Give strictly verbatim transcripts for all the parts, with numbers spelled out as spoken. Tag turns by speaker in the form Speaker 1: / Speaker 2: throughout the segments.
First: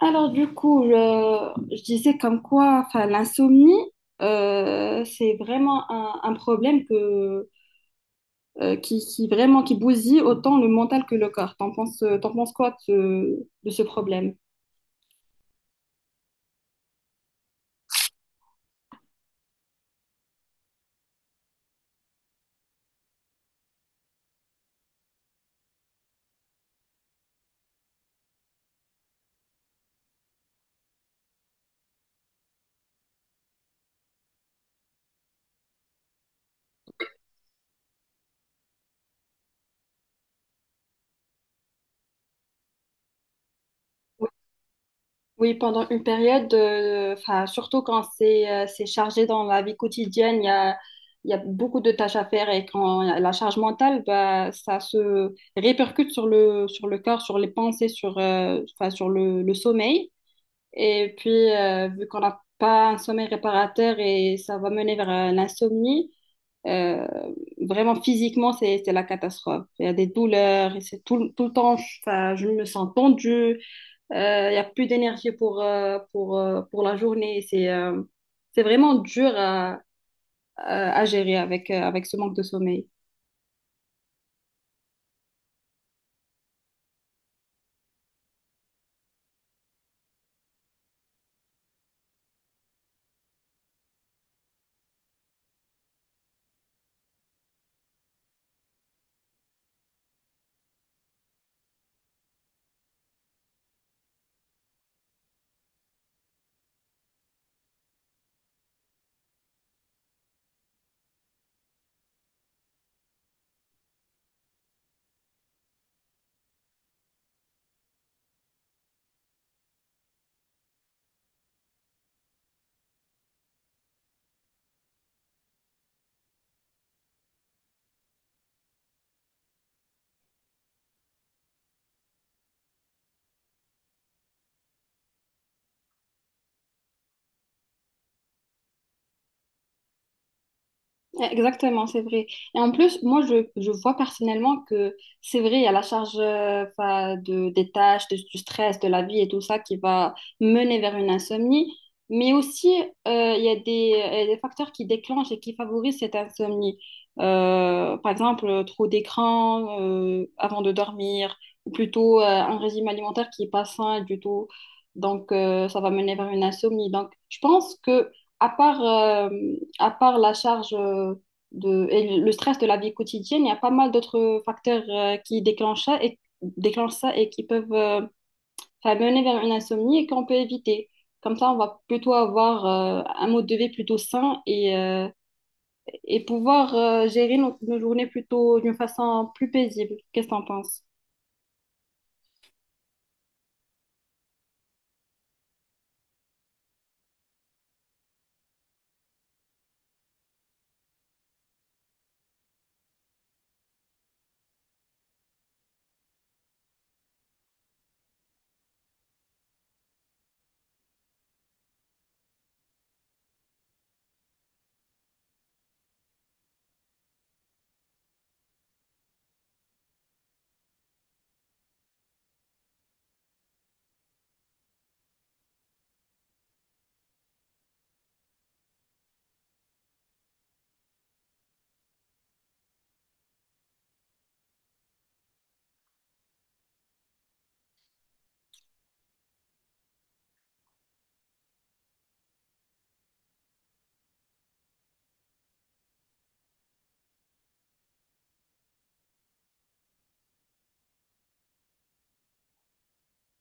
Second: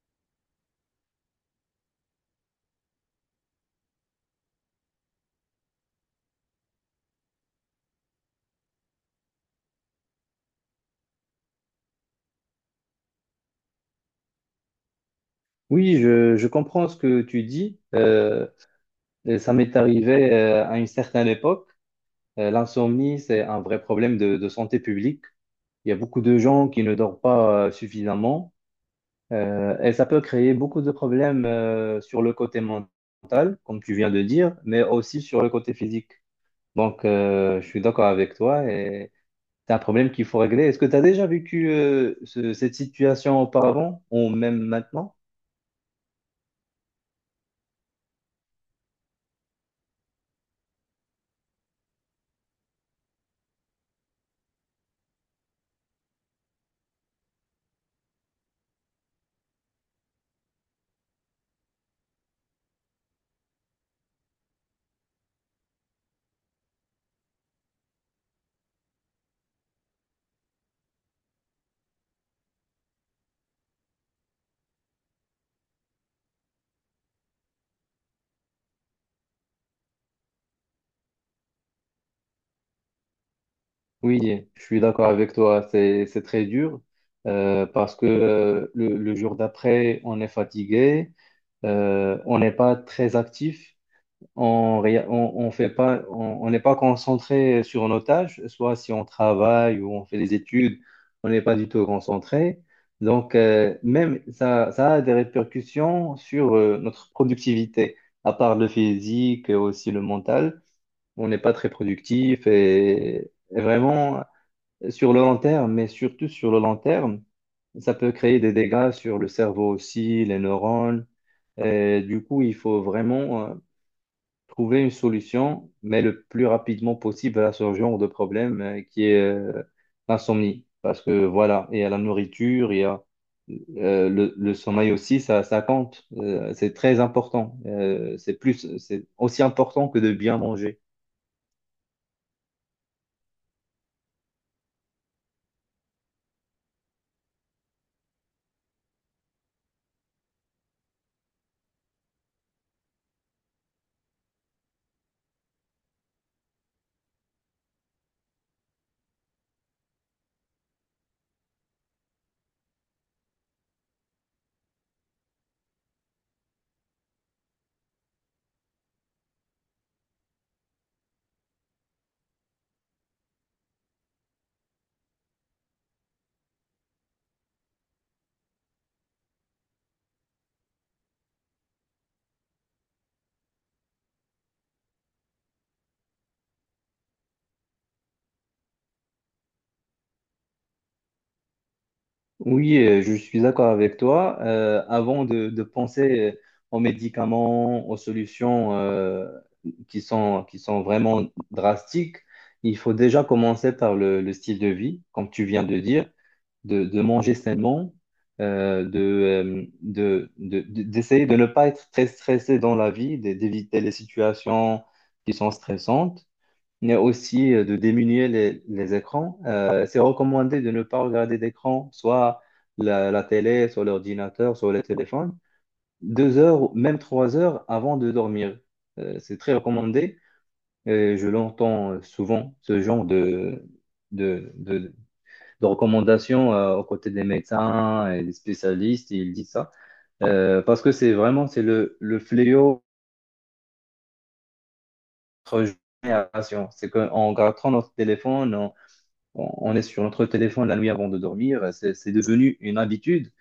Speaker 1: Alors du coup, je, je disais comme quoi, enfin, l'insomnie, euh, c'est vraiment un, un problème que, euh, qui, qui vraiment qui bousille autant le mental que le corps. T'en penses, t'en penses quoi de, ce de ce problème?
Speaker 2: Oui, je, je comprends ce que tu dis. Euh, ça m'est arrivé euh, à une certaine époque. Euh, l'insomnie, c'est un vrai problème de, de santé publique. Il y a beaucoup de gens qui ne dorment pas euh, suffisamment euh, et ça peut créer beaucoup de problèmes euh, sur le côté mental, comme tu viens de dire, mais aussi sur le côté physique. Donc, euh, je suis d'accord avec toi et c'est un problème qu'il faut régler. Est-ce que tu as déjà vécu euh, ce- cette situation auparavant
Speaker 1: Oui,
Speaker 2: ou même maintenant?
Speaker 1: oui, pendant une période, euh, enfin, surtout quand c'est euh, c'est chargé dans la vie quotidienne, il y a, il y a beaucoup de tâches à faire et quand il y a la charge mentale, bah, ça se répercute sur le, sur le corps, sur les pensées, sur, euh, enfin, sur le le sommeil. Et puis, euh, vu qu'on n'a pas un sommeil réparateur et ça va mener vers euh, l'insomnie, euh, vraiment physiquement, c'est, c'est la catastrophe. Il y a des douleurs, et c'est tout, tout le temps, ça- je me sens tendue, euh, il y a plus d'énergie pour, euh, pour, euh, pour la journée. C'est euh, c'est vraiment dur à, à, à gérer avec, euh, avec ce manque de sommeil.
Speaker 2: Oui, je suis d'accord avec toi, c'est c'est très dur euh, parce que euh, le, le jour d'après, on est fatigué, euh, on n'est pas très actif, on ré- on, on fait pas, on on n'est pas concentré sur nos tâches, soit si on travaille ou on fait des études, on n'est pas du tout concentré. Donc euh, même ça, ça a des répercussions sur euh, notre productivité, à part le physique, aussi le mental, on n'est pas très productif et et vraiment sur le long terme, mais surtout sur le long terme, ça peut créer des dégâts sur le cerveau aussi, les neurones. Et du coup, il faut vraiment euh, trouver une solution, mais le plus rapidement possible à ce genre de problème euh, qui est euh, l'insomnie. Parce que voilà, il y a la nourriture, il y a euh, le, le sommeil aussi, ça, ça compte. Euh, c'est très important. Euh, c'est plus, c'est aussi important que de bien manger.
Speaker 1: Exactement, c'est vrai. Et en plus, moi, je, je vois personnellement que c'est vrai, il y a la charge euh, 'fin, de, des tâches, de- du stress, de la vie et tout ça qui va mener vers une insomnie. Mais aussi, euh, il y a des, il y a des facteurs qui déclenchent et qui favorisent cette insomnie. Euh, par exemple, euh, trop d'écran euh, avant de dormir, ou plutôt euh, un régime alimentaire qui n'est pas sain du tout. Donc, euh, ça va mener vers une insomnie. Donc, je pense que à part euh, à part la charge euh, de, et le stress de la vie quotidienne, il y a pas mal d'autres facteurs euh, qui déclenchent ça et, déclenchent ça et qui peuvent euh, enfin, mener vers une insomnie et qu'on peut éviter. Comme ça, on va plutôt avoir euh, un mode de vie plutôt sain et, euh, et pouvoir euh, gérer nos, nos journées plutôt d'une façon plus paisible. Qu'est-ce que t'en penses?
Speaker 2: Oui, euh, je suis d'accord avec toi. Euh, avant de, de penser euh, aux médicaments, aux solutions euh, qui sont, qui sont vraiment drastiques, il faut déjà commencer par le, le style de vie, comme tu viens de dire, de, de manger sainement, euh, de, euh, de, de- de- d'essayer de ne pas être très stressé dans la vie, d'é- d'éviter les situations qui sont stressantes mais aussi euh, de diminuer les, les écrans. Euh, c'est recommandé de ne pas regarder d'écran, soit la, la télé, soit l'ordinateur, soit le téléphone, deux heures, même trois heures avant de dormir. Euh, c'est très recommandé. Et je l'entends euh, souvent, ce genre de, de, de, de recommandations euh, aux côtés des médecins et des spécialistes, ils disent ça. Euh, parce que c'est vraiment, c'est le, le fléau de notre génération. C'est qu'en regardant notre téléphone, on on est sur notre téléphone la nuit avant de dormir, c'est c'est devenu une habitude,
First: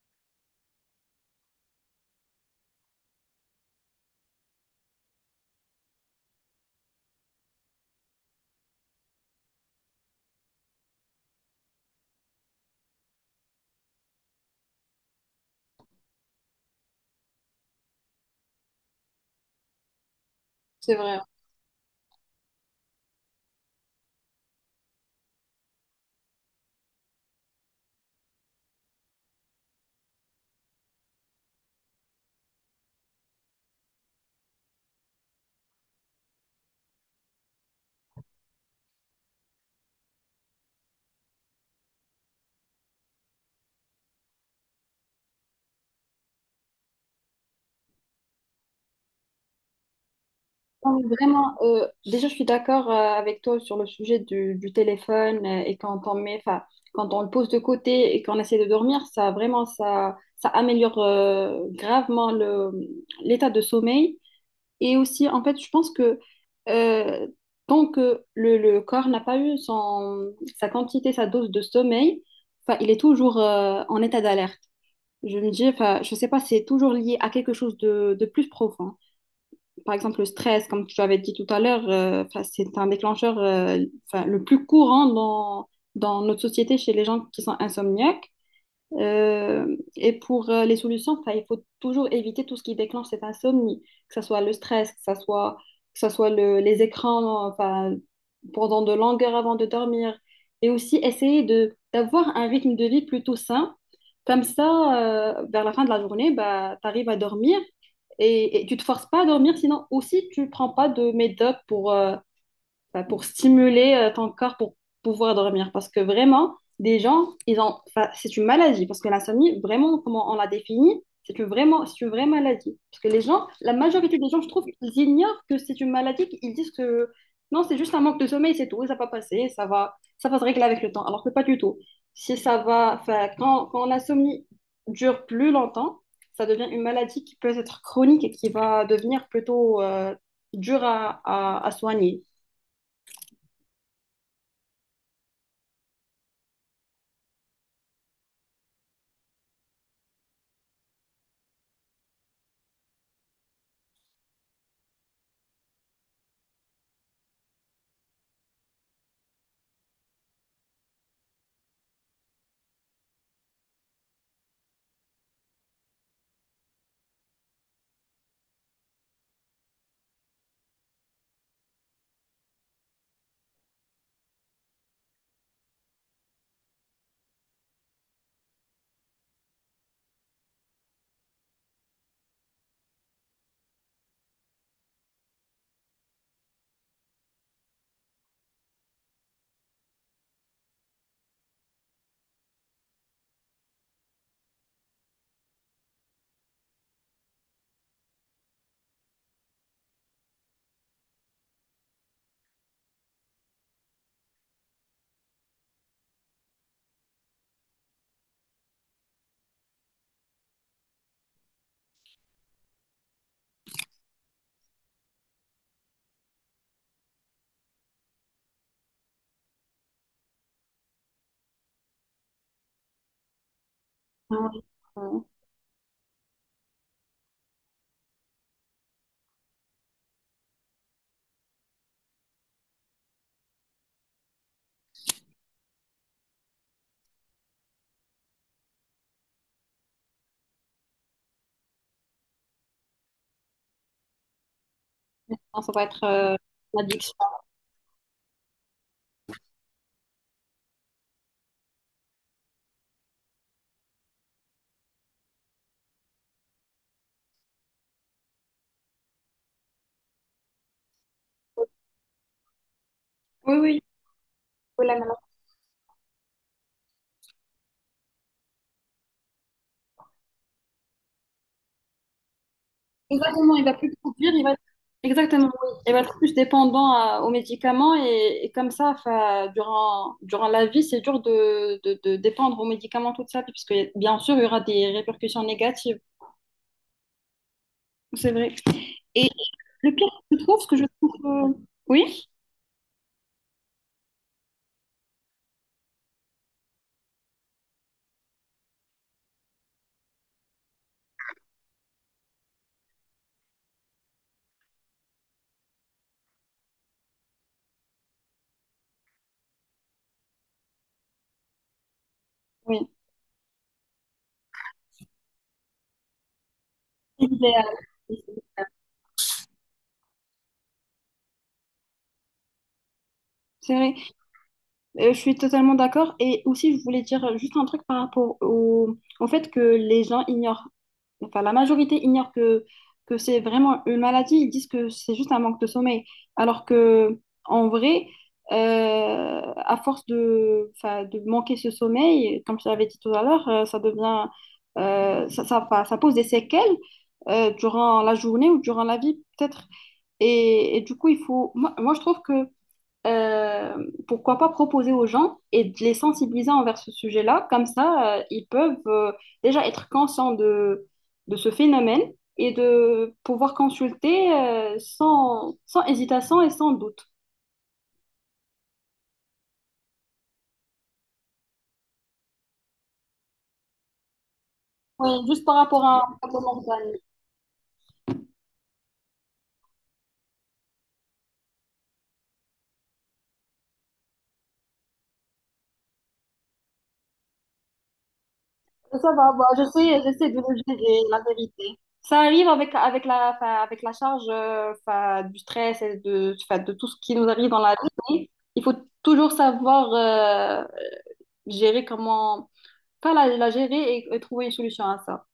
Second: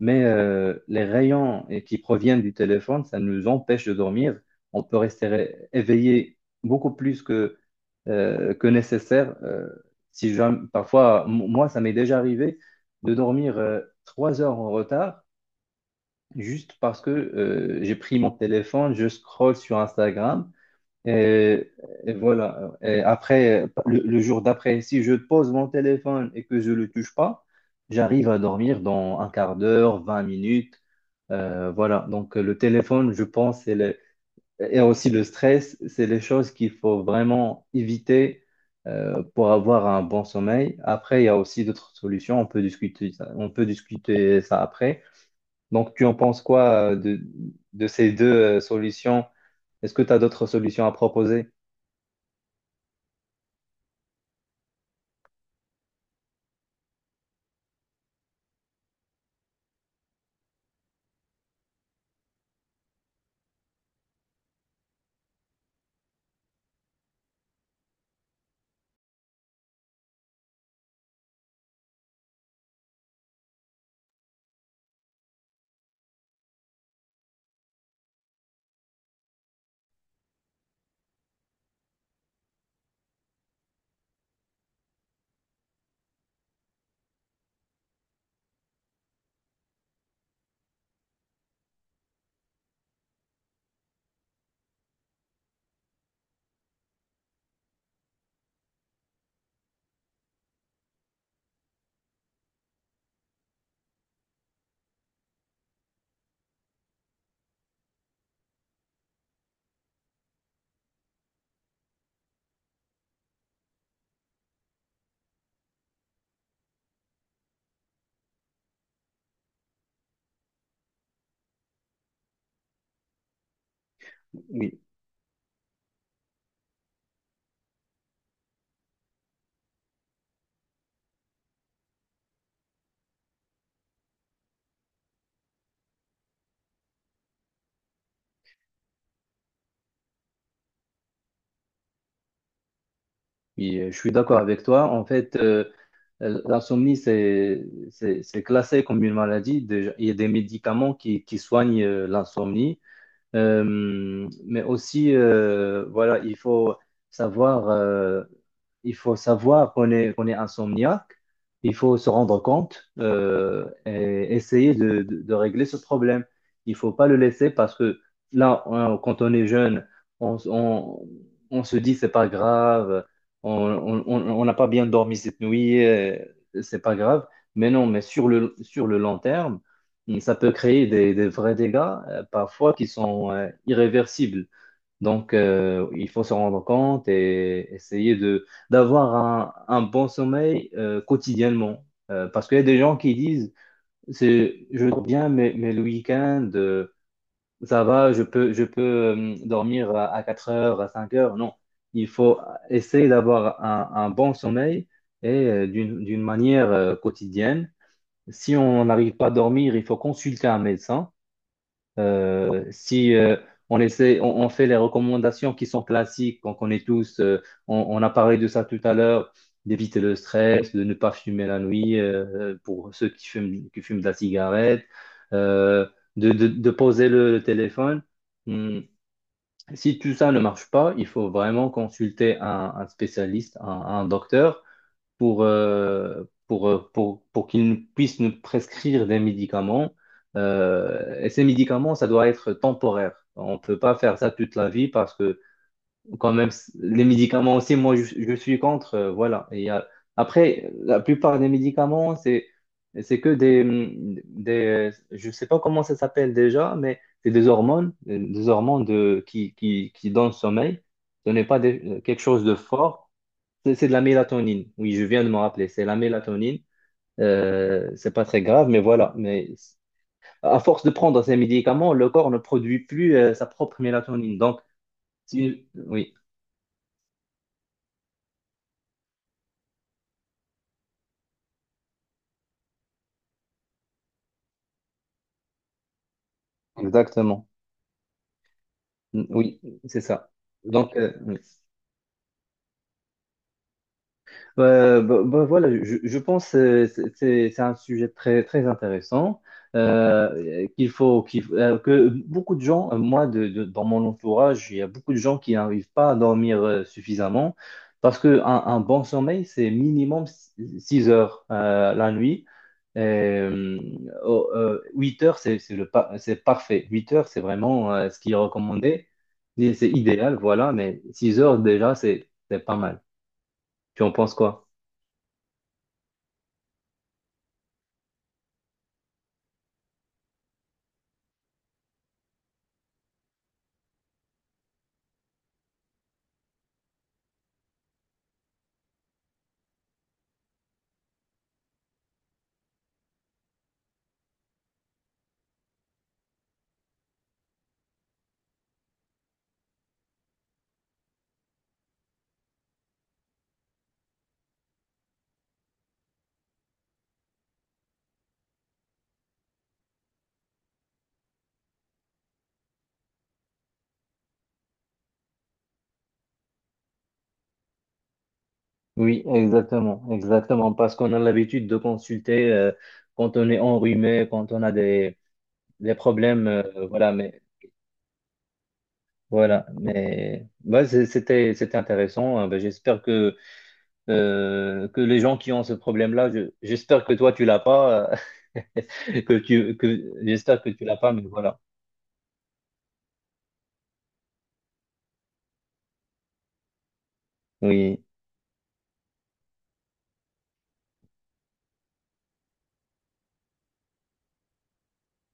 Speaker 2: mais euh, les rayons eh, qui proviennent du téléphone, ça nous empêche de dormir. On peut rester ré- éveillé beaucoup plus que, euh, que nécessaire. Euh, si jamais- Parfois, m- moi, ça m'est déjà arrivé de dormir euh, trois heures en retard juste parce que euh, j'ai pris mon téléphone, je scrolle sur Instagram.
Speaker 1: C'est vrai.
Speaker 2: Et, et voilà. Et après, le, le jour d'après, si je pose mon téléphone et que je ne le touche pas, j'arrive à dormir dans un quart d'heure, vingt minutes. Euh, voilà. Donc, le téléphone, je pense, c'est le- et aussi le stress, c'est les choses qu'il faut vraiment éviter euh, pour avoir un bon sommeil. Après, il y a aussi d'autres solutions. On peut discuter ça, on peut discuter ça après. Donc, tu en penses quoi euh, de, de ces deux euh, solutions? Est-ce que tu as d'autres solutions à
Speaker 1: Non, mais
Speaker 2: proposer?
Speaker 1: vraiment, euh, déjà, je suis d'accord euh, avec toi sur le sujet du, du téléphone euh, et quand on met, enfin, quand on le pose de côté et qu'on essaie de dormir, ça vraiment, ça, ça améliore euh, gravement le, l'état de sommeil. Et aussi, en fait, je pense que euh, tant que le, le corps n'a pas eu son, sa quantité, sa dose de sommeil, enfin, il est toujours euh, en état d'alerte. Je me dis, enfin, je sais pas, c'est toujours lié à quelque chose de de plus profond par exemple, le stress, comme tu avais dit tout à l'heure, euh, 'fin, c'est un déclencheur euh, 'fin, le plus courant dans, dans notre société chez les gens qui sont insomniaques. Euh, et pour euh, les solutions, enfin, il faut toujours éviter tout ce qui déclenche cette insomnie, que ce soit le stress, que ce soit, que ce soit le- les écrans enfin, pendant de longues heures avant de dormir. Et aussi essayer de, d'avoir un rythme de vie plutôt sain. Comme ça, euh, vers la fin de la journée, bah, tu arrives à dormir et, et tu te forces pas à dormir, sinon aussi tu prends pas de médoc pour, euh, enfin, pour stimuler euh, ton corps pour pouvoir dormir. Parce que vraiment, des gens, ils ont, enfin, c'est une maladie. Parce que l'insomnie, vraiment, comment on la définit, c'est une, vraiment, c'est une vraie maladie. Parce que les gens, la majorité des gens, je trouve,
Speaker 2: Oui.
Speaker 1: ils ignorent que c'est une maladie. Ils disent que non, c'est juste un manque de sommeil, c'est tout, ça va passer, ça va, ça va se régler avec le temps. Alors que pas du tout. Si ça va, enfin, quand, quand l'insomnie dure plus longtemps, ça devient une maladie qui peut être chronique et qui va devenir plutôt euh, dure à, à, à soigner.
Speaker 2: Oui, euh, je suis d'accord avec toi. En fait, euh, euh, l'insomnie, c'est, c'est, c'est classé comme une maladie. Déjà, il y a des médicaments qui, qui soignent euh, l'insomnie. Euh, mais aussi, euh, voilà, il faut savoir, euh, il faut savoir qu'on est, qu'on est insomniaque. Il faut se rendre compte euh, et essayer de, de- de régler ce problème. Il faut pas le laisser parce que là, on- quand on est jeune, on, on, on se dit c'est pas grave, on on- on- on n'a pas bien dormi cette nuit, euh, c'est pas grave. Mais non, mais sur le, sur le long terme. Et ça peut créer des, des vrais dégâts, euh, parfois qui sont euh, irréversibles. Donc, euh, il faut se rendre compte et essayer de d'avoir un, un bon sommeil euh, quotidiennement. Euh, parce qu'il y a des gens qui disent, c'est, je dors bien, mais, mais le week-end, euh, ça va, je peux, je peux euh, dormir à, à quatre heures, à cinq heures. Non, il faut essayer d'avoir un, un bon sommeil et euh, d'une, d'une manière euh, quotidienne. Si on n'arrive pas à dormir, il faut consulter un médecin euh, si euh, on essaie, on, on fait les recommandations qui sont classiques, qu'on connaît tous, euh, on, on a parlé de ça tout à l'heure, d'éviter le stress, de ne pas fumer la nuit euh, pour ceux qui fument, qui fument de la
Speaker 1: Non,
Speaker 2: cigarette,
Speaker 1: non,
Speaker 2: euh, de, de- de poser le, le téléphone. Hum, Si tout ça ne marche pas, il faut vraiment consulter un, un spécialiste, un, un docteur pour, euh, pour, euh, pour, pour qu'ils nous- puissent nous prescrire des médicaments. Euh, et ces médicaments, ça doit être temporaire. On ne peut pas faire ça toute la vie parce que
Speaker 1: non, ça va être
Speaker 2: quand
Speaker 1: euh,
Speaker 2: même, c-
Speaker 1: une
Speaker 2: les
Speaker 1: addiction.
Speaker 2: médicaments aussi, moi, je, je suis contre. Euh, voilà. Et il y a- après, la plupart des médicaments, c'est, c'est que des, des, je sais pas comment ça s'appelle déjà, mais c'est des hormones, euh, des hormones de, qui, qui, qui donnent le sommeil. Ce n'est pas des- quelque chose de fort.
Speaker 1: Oui,
Speaker 2: C'est
Speaker 1: oui,
Speaker 2: c'est de la mélatonine.
Speaker 1: oui,
Speaker 2: Oui, je
Speaker 1: maintenant.
Speaker 2: viens de me rappeler. C'est la mélatonine. Euh, c'est pas très grave, mais voilà. Mais à force de prendre ces médicaments, le corps ne produit plus euh, sa
Speaker 1: Exactement, il va
Speaker 2: propre
Speaker 1: plus conduire,
Speaker 2: mélatonine.
Speaker 1: il va
Speaker 2: Donc,
Speaker 1: Exactement,
Speaker 2: si-
Speaker 1: oui. Il va
Speaker 2: oui,
Speaker 1: être plus dépendant à- aux médicaments et, et comme ça, enfin, durant, durant la vie, c'est dur de, de, de dépendre aux médicaments toute sa vie, parce que bien sûr, il y aura des répercussions négatives.
Speaker 2: exactement.
Speaker 1: C'est vrai. Et
Speaker 2: Oui,
Speaker 1: le
Speaker 2: c'est
Speaker 1: pire,
Speaker 2: ça.
Speaker 1: je trouve, ce que je
Speaker 2: Donc,
Speaker 1: trouve...
Speaker 2: euh, oui.
Speaker 1: euh, oui,
Speaker 2: Bah, bah, bah, voilà, je, je pense que c'est c'est- c'est un sujet très, très intéressant euh, qu'il faut, qu'il faut- euh, que beaucoup de gens, euh, moi de, de- dans mon entourage, il y a beaucoup de gens qui n'arrivent pas à dormir euh, suffisamment parce que un, un bon sommeil, c'est minimum six heures euh, la nuit.
Speaker 1: oui.
Speaker 2: Et, euh, oh, euh, huit heures, c'est c'est le pa- c'est parfait. Huit heures, c'est
Speaker 1: Idéal.
Speaker 2: vraiment euh, ce qui est recommandé. C'est c'est idéal, voilà, mais six heures déjà, c'est c'est pas mal.
Speaker 1: C'est vrai.
Speaker 2: Tu en penses quoi?
Speaker 1: Euh, je suis totalement d'accord. Et aussi, je voulais dire juste un truc par rapport au, au fait que les gens ignorent, enfin la majorité ignore que, que c'est vraiment une maladie. Ils disent que c'est juste un manque de sommeil. Alors que en vrai, euh, à force de, enfin, de manquer ce sommeil, comme je l'avais dit tout à l'heure, euh, ça devient, euh, ça, ça, enfin, ça pose des séquelles euh, durant la journée ou durant la vie, peut-être. Et, et du coup, il faut, moi, moi, je trouve que euh, pourquoi pas proposer aux gens et de les sensibiliser envers ce sujet-là. Comme ça, euh, ils peuvent euh, déjà être conscients de, de ce phénomène et de pouvoir consulter euh, sans, sans hésitation et sans doute.
Speaker 2: Oui, exactement, exactement, parce qu'on a l'habitude de consulter euh, quand on est enrhumé, quand on a
Speaker 1: Oui,
Speaker 2: des,
Speaker 1: juste par rapport
Speaker 2: des
Speaker 1: à à mon
Speaker 2: problèmes, euh,
Speaker 1: organe.
Speaker 2: voilà, mais voilà, mais bah, c'est- c'était c'était intéressant. Hein. Bah, j'espère que euh, que les gens qui ont ce problème-là, je- j'espère que toi tu l'as pas, euh,
Speaker 1: Ça va,
Speaker 2: que
Speaker 1: bah, je
Speaker 2: tu que
Speaker 1: sais, j'essaie de le
Speaker 2: j'espère que tu l'as
Speaker 1: gérer,
Speaker 2: pas,
Speaker 1: la
Speaker 2: mais voilà,
Speaker 1: vérité. Ça arrive avec, avec la, enfin, avec la charge euh, enfin, du stress et de, enfin, de tout ce qui nous arrive dans la
Speaker 2: oui.
Speaker 1: vie. Il faut toujours savoir euh, gérer comment pas la, la gérer et, et trouver une solution à ça.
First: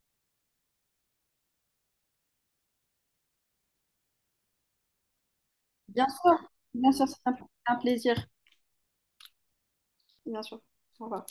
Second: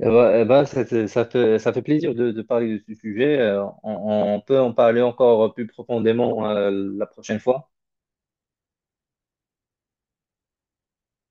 Speaker 2: Eh ben, eh ben, ça, ça- ça fait, ça fait plaisir de, de parler de ce sujet. Euh, on, on peut en parler encore plus
Speaker 1: Bien
Speaker 2: profondément
Speaker 1: sûr,
Speaker 2: euh,
Speaker 1: bien sûr,
Speaker 2: la
Speaker 1: c'est un,
Speaker 2: prochaine fois.
Speaker 1: un plaisir. Bien sûr. Au revoir.